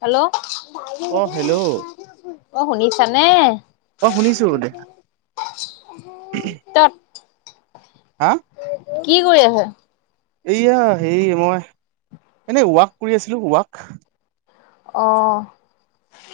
Hello অ' অ hello শুনিছানে। অ শুনিছো দে ত'ত। হা? কি কৰি আছে? এইয়া, হেৰি মই এনে ৱাক কৰি আছিলোঁ। ৱাক। অ'।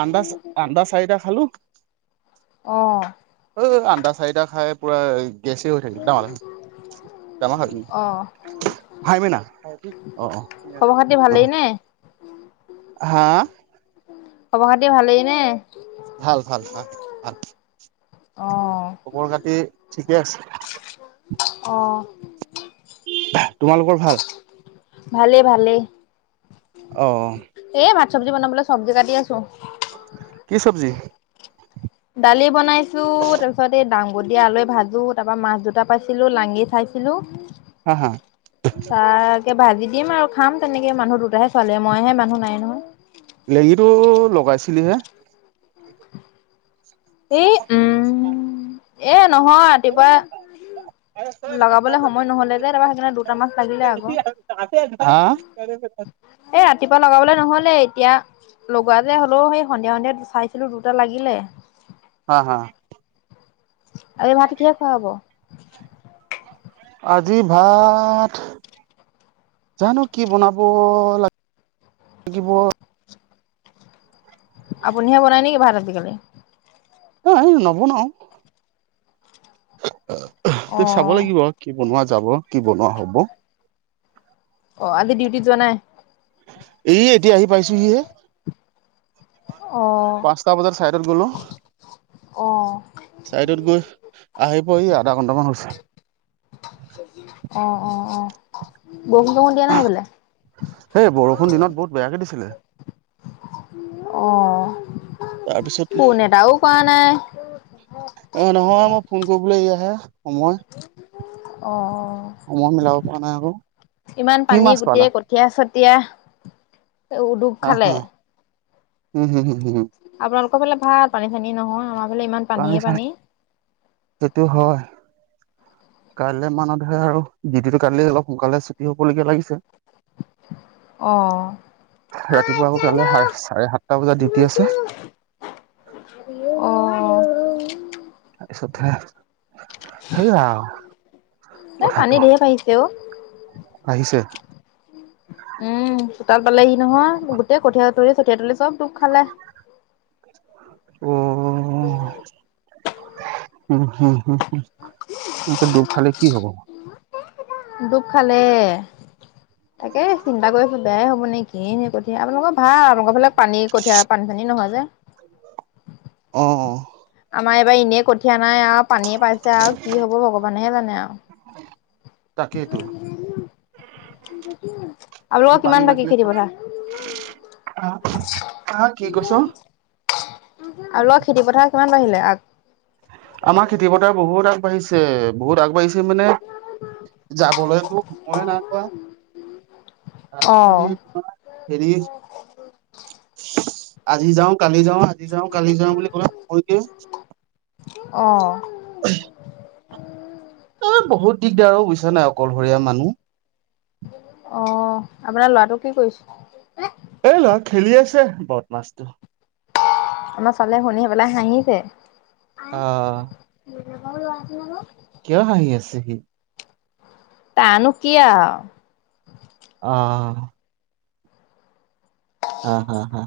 আন্দা- আন্দা চাৰিটা খালো অ'। চাৰিটা খাই পুৰা এই গেছে হৈ থাকিল। অ খবৰ খাতি ভালেই নে খবৰ খাতি ভালেই নে? ভাল, ভাল, ভাল। আ। অ খবৰ খাতি ঠিকে আছে। অ'। তোমালোকৰ ভাল। ভালে- ভালে। অ'। চবজি বনাবলৈ চবজি কাটি আছো। কি চবজি? দালি বনাই ছো তাৰপিছত এই দাং আ দিয়া আলুৱে ভাজোঁ তাৰপৰা মাছ দুটা পাইছিলোঁ লাঙি চাইছিলোঁ [inaudible] তে ভাজি দিম আও খাম তেনেকে মানুহ দুটাহে চোৱালী মইহে মানুহ নাই নহয় লেগীটো লগাইছিলিহে এই উম উম এ নহয় ৰাতিপুৱা লগাবলে সময় নহলে যে তাৰপৰা সেইকাৰণে দুটা মছ লাগিলে আকৌ হা এ ৰাতিপুৱা লগাবলে নহলে এতিয়া লগোৱা যে হ'লেও সেই সন্ধিয়া সন্ধিয়া চাইছিলো দুটা লাগিলে। হা হা। আজি ভাত কিহে খোৱা হ'ব? [inaudible] আজি ভাত জানো কি বনাব লাগিব আপুনিহে বনায় নেকি ভাত আজিকালি? উম নবনাও [unintelligible] চাব অ', লাগিব আউ কি বনোৱা যায়। যাব, কি বনোৱা হ'ব অ' আজি ডিউটিত যোৱা নাই? এই ইয়া আহি পাইছোহিহে। অ', পাঁচটা বজাত চাইডত গলো, অ', চাইডত গৈ আহি পোৱাহি আধা ঘণ্টামান হৈছে। [unintelligible] অঁ অঁ অঁ। সেই বৰষুণ দিনত বহুত বেয়াকে দিছ ছিলে। অঁ। ফোন এটাও কৰা নাই। অঁ নহয় মই ফোন কৰিবলৈ এইয়া হে সময় অঁ। সময় মিলাব পৰা নাই আক'। ইমান পানী গোটেই কঠীয়া চত ঠিয়া ও ডুব হা খালে। হা উম, হুম, হু, হু, হু। আপোনালোকৰ ফালে ভাল পানী-চানী নহয়, আমাৰ ফালে ইমান পানী পানীয়ে চানী, সেইটো হয়। কাইলৈ মানতহে আৰু, ডিউটিটো কাইলে অলপ সোনকালে ছুটি হ'ব লেখীয়া লাগিছে। অঁ, ৰাতিপুৱা আকৌ কাইলে সা চাৰে সাতটা বজাত ডিউটি আছে অঁ। [unintelligible] তাপিছতহে এ কথাটো পানী ঢেৰ বাহিছে অ'। আহিছে- উম- তাৰ পালেহি নহয়, গোটেই কঠীয়া- কঠিয়া তলি চতিয়া তুলি চব দুখ খালে [unintelligible] অ-উম- হম- হম- তাকে [unintelligible] ডুব খালে কি হব? দোব খালে। তাকে চিন্তা কৰিছো বেয়াই হ'ব নেকি কিয়েইনে কঠিয়া। আপোনালোকৰ ভাল আপোনালোকৰ ফালে- পানী কঠীয়া পানী চানী নহয় যে। অ- অ- আমাৰ এইবাৰ এনেই কঠিয়া - নাই আৰু পানীয়ে পাইছে, আৰু কি হব ভগৱানেহে জানে। অ- তাকেইতো। ন [unintelligible] তুমি পানী বাঠিল [unintelligible] হা-হা কি কৈছ? এক [unintelligible] আমাৰ খেতি পথাৰ বহুত আগবাঢ়িছে বহুত আগবাঢ়িছে। মানে যাবলৈতো সময়ে নাইাপোৱা, অ তাৰপিছত এই তোমাৰ হেৰি- আজি যাওঁ কালি যাওঁ- আজি যাও- কালি যাওঁ বুলি ক'লে মই [unintelligible] অ- হয় [unintelligible] অ- বহুত দিন- দিগদাৰও বুইছা নাই অকলশৰীয়া মানুহ। অ আপোনাৰ লৰাটো কি কৰিছে? এই ল'ৰা খেলি আছে বদমাচটো। আমাৰ ছোৱালীয়ে শুনি আহি পেলাই হাঁহিছে। আহ [unintelligible] লোকৰ আহ ল আছে ন ন [unintelligible] কিয় হাহি আছে সি! তাৰনো কি আৰু। অ হা হা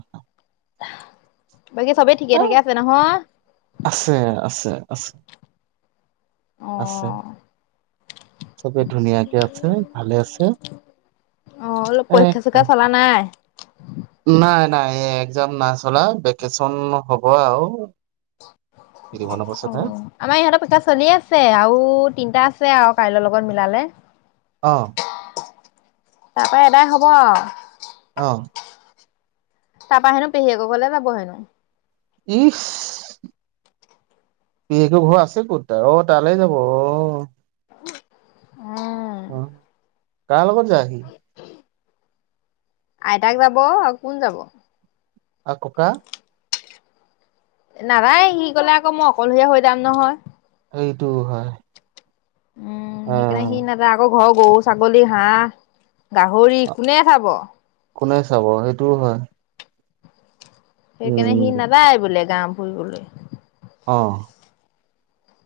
[inaudible] বাকী চবেই ঠিকে আহ থাকে আছে নহয়। আছে আছে আছে। অ আছে। চবেই ধুনীয়াাকে আছে ভালে আছে। অলপ এ- পৰীক্ষা চৰীক্ষা চলা নাই? নাই নাই একজাম নাই চলা ভেকেচন হ'ব আও অ', আমাৰ ইহঁতৰ পইক্ষা চলি আছে আৰু তিনটা আছে আৰু কাইলৈৰ লগত মিলালে। অ', তাৰ পা এদাই হ'ব আও অ', তাৰপা হেনো পেহীয়েকৰ ঘৰলে যাব হেনো। ইচ, পেহীয়েকৰ ঘৰ আছে ক'ত তাৰ, অ', তালে যাব অ'। উম' উম', কাৰ লগত যায় সি? আইতাক যাব আও কোন যাব। অ', ককা? নাদাই, সি গ'লে আকৌ মই অকলশৰিয়া হৈ যাম নহয়। এইটোও হয়। উম', অ সেইকানে সি নাযায় আকৌ ঘৰ, গৰু, ছাগলী, হাঁহ গাহৰি, কোনে চাব? টোও হয়। সেইকাণে সি উম নাদায় বোলে গাও ফুৰিবলৈ। অ'।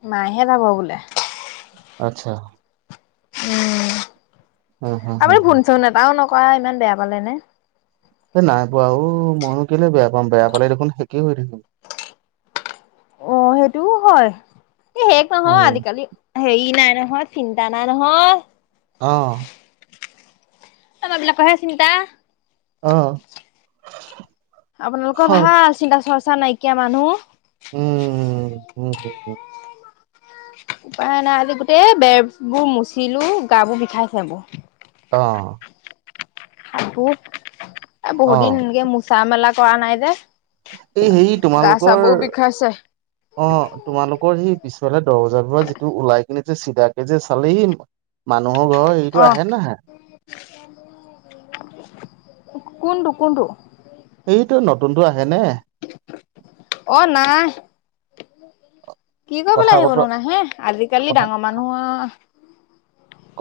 মাইহে যাব বোলে। আচ্ছা। উম'। হ হ হ আপুনি হ ফোন চোন এতাও নক আও ইমান বেয়া পালে নে। এ নাই পোৱা অ', মইনো কেলে বেয়া পাম, বেয়া পালে দেখোন সেকেই হৈ থাকিম। অ', সেইটোও হয়। এই হেগ নহয়, উম আজিকালি হেই নাই নহয় চিন্তা নাই নহয়। অ'। আমা বিলাকৰহে চিন্তা। অ'। আপোনালোকৰ হয় ভাল চিন্তা চৰ চা নাইকিয়া মানুহ। উম', উম, উম, উম উপায় নাই, আজি গোটেই বেৰবোৰ মুচিলো গা বোৰ বিষাইছে বো অ'। আকৌ। এ অ বহুত দিন এনকে মোচা মেলা কৰা নাই যে এই হেৰি গা তোমালোকৰ চাবোৰ বিষাইছে। অ', তোমালোকৰ সি। পিছফালে দ বজাৰ পৰা যিটো ওলাই কিনে যে চিধাকে যে চালেই মান। নহৰু ঘৰৰ এইটো অ' আহে নাহে? কোনটো কোনটো? এইটো নতুনটো আহেনেহ? অ', নাইহ। কি কথা কৰিবলে বতৰা আহিবনো নাহেহ। আজিকালি কথা ডাঙৰ মানুহৰ।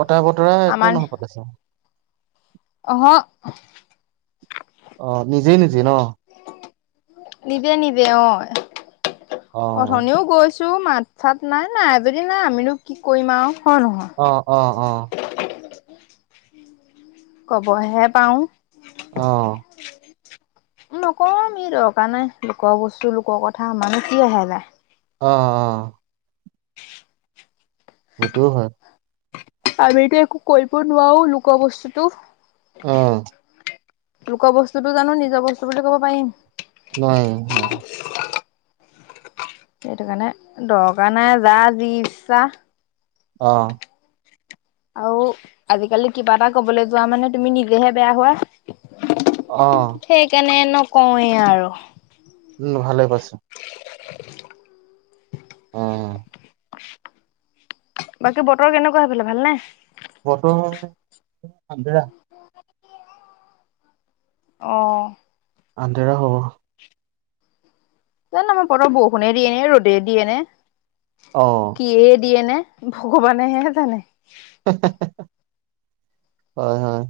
কটা বতৰা একো নহপাতে চোন। অহ, অ'। অ', নিজেই নিজেই ন? নিবে নিবে অই। অ অথনিও গৈছ তোৰ মাত চাত নাই। নাই যদি নাই। আমিনো কি কৰিম আৰু। হয় নহয় অ', অ', অ'। কবহে পাওঁ। অ নকওঁ আমি দৰকাৰ নাই। লোকৰ বস্তু লোকৰ কথা আমাৰনো কি আহে যায়। অ', অ', অ'। সেইটো হয়। আমিতো একো কৰিব নোৱাৰো লুকৱা বস্তুটো। অ'। লোকৰ বস্তুটো জানো নিজৰ বস্তু বুলি ক'ব পাৰিম? নোৱাৰিম নোৱাৰি। সেইটো কাৰণে দৰকাৰ নাই যাৰ যি ইচ্ছাহ। অহ। আৰু আজিকালি কিবা এটা ক'বলে যোৱা মানে তুমি নিজেহে বেয়া হোৱা। অ সেইকানেন। নকওঁৱেই আৰুহ। উম, ভালে পাছো। [inaudible] অহ। বাকী বতৰ কেনেকুৱা সেফেলে ভালনেহ? বৰ্তমানে সা বেয়া। অহ। আন্ধেৰা হ'ব। জানো [unintelligible] বতৰ বৰষুণে দিয়েনে ৰ'দে দিয়েনে অ কিয়ে দিয়ে নে? ভগৱানেহে জানে। হয়, হয়।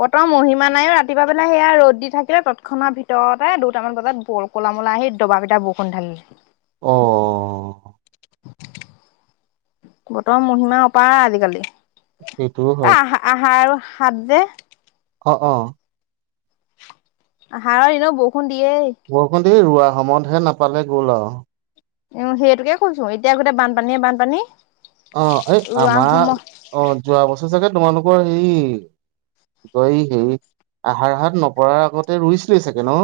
বতৰৰ মহিমা নাই অ। ৰাতিপুৱা বেলা সেয়া ৰ'দ দি থাকিলে তৎক্ষণা ভিতৰতে দুটামান বজাত ব'ল কলামলা আহি দবাফিটা বৰষুণ ঢাল দিলে। অ'। বতৰৰ মহিমা অপাৰ আজিকালি। সেইটোও অ হয় আহা আহাৰ হাট যে অ-অ আহাৰত এনেও বৰষুণ দিয়েই। বৰষুণ দিয়ে ৰোৱা অসমতহে নাপালে গ'ল আৰু উম সেইটোকে কৈছো, এতিয়া গোটেই বানপানীয়ে- বানপানী। অ এই ৰোৱা আমাৰ সময় অ যোৱা বছৰ চাগে তোমালোক, বৰ হে কি কয়, এই হেৰি আহাৰ হাট নপৰাৰ আগতে ৰুইছিল চাগে ন।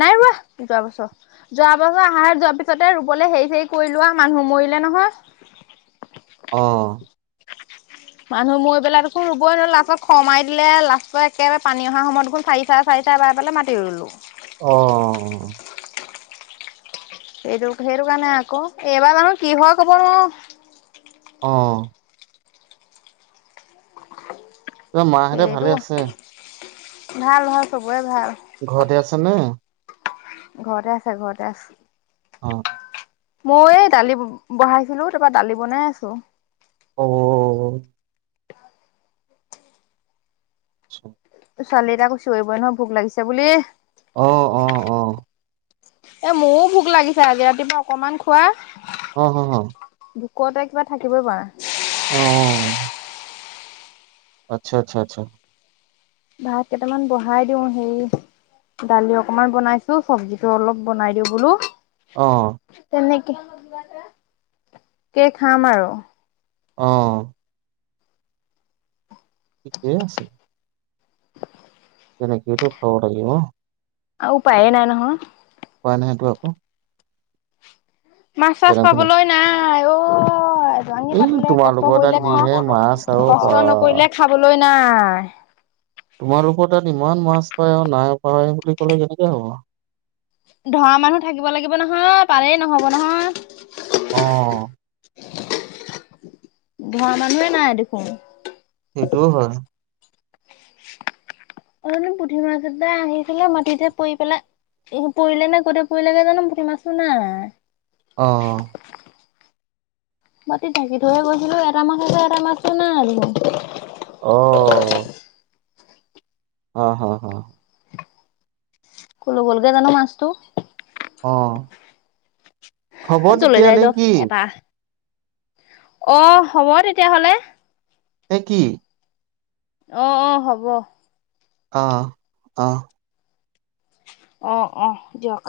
নাই ৰোৱা যোৱা বছৰ যোৱা বছৰ আহাৰ যোৱাৰ পিছতে ৰুবলৈ হেৰি চৰি কৰি লোৱা মানুহ মৰিলে নহয়। অ মানুহ মৰি পেলাই দেখোন ৰুবই নোৱাৰো লাষ্টত খৰমাই দিলে লাষ্টত একেবাৰে পানী অহা সময়ত দেখোন চাৰি চাৰে চাৰি চাৰ বাৰ পেলাই মাতি ৰুলো। অ-অ সেইটো-সেইটো কাৰণে আকৌ এইবাৰ জানো কি হয় কব নোৱাৰো অ মাহঁতে সেইটো ভালে আছে। ভাল হয় চব, খুবেই ভাল। [unintelligible] ঘৰতে আছে, ঘৰতে আছ অ মই এই দালি বহাইছিলো তাৰপৰা দালি বনাই আছো। অ [inaudible] ছোৱালী একো চিৰিবই নহয় ভোক লাগিছে বুলি। অ অ অ এ মোৰো ভোক লাগিছে, আজি ৰাতিপুৱা অকমান খোৱা অ হ-হ ভোকতে কিবা থাকিবই পাৰা অ আচ্ছা-আচ্ছা-আচ্ছা ভাত কেইটামান বহাই দিওঁ, সেই দালি অকমান বনাইছো চব্জিটো অলপ বনাই দিওঁ বোলো। অ কে খাম আৰু, অ ঠিকেই আছে। তেনেকেইটো খব লাগিব। উপ উপায় নাই নহয়। পোৱা নাইটো আকৌ, মাছ চাছ যেনে তেনে পাবলৈ নাই। নাই ঔ এই পাতিলে কষ্ট তোমালোকৰ তাত কৰিলে খা যিহে মাছ আৰু বা কষ্ট নকৰিলে খাবলৈ নাই তোমালোকৰ তাত ইমান মাছ পায়, আৰু নাই পায় বুলি ক'লে কেনেকে হ'ব। ধৰা মানুহ থাকিব লাগিব নহয় পালেই নহব নহয়। অ [inaudible] ধৰা মানুহে নাই দেখোন। সেইটোও হয়। এই পুঠি মাছ এটাই আহিছিলে মাটিতে পৰি পেলাই পৰিলে নে গোতে পৰিলেগে জানো পুঠি মাছটো নাই। অ মাতি ঢাকি থৈয়ে গৈছিলো, এটা মাছ আছে এটা মাছটো নাই আৰু অ হা-হা-হা ক'লৈ গৈল জানো মাছটো, অ খবৰ যলৈ তেতিয়া যাই নে যাওক কি? এটা অ হ'ব তেতিয়াহ'লে। নে কি? আহ-অহ হ'ব। আহ-আহ অ-অ দিয়ক।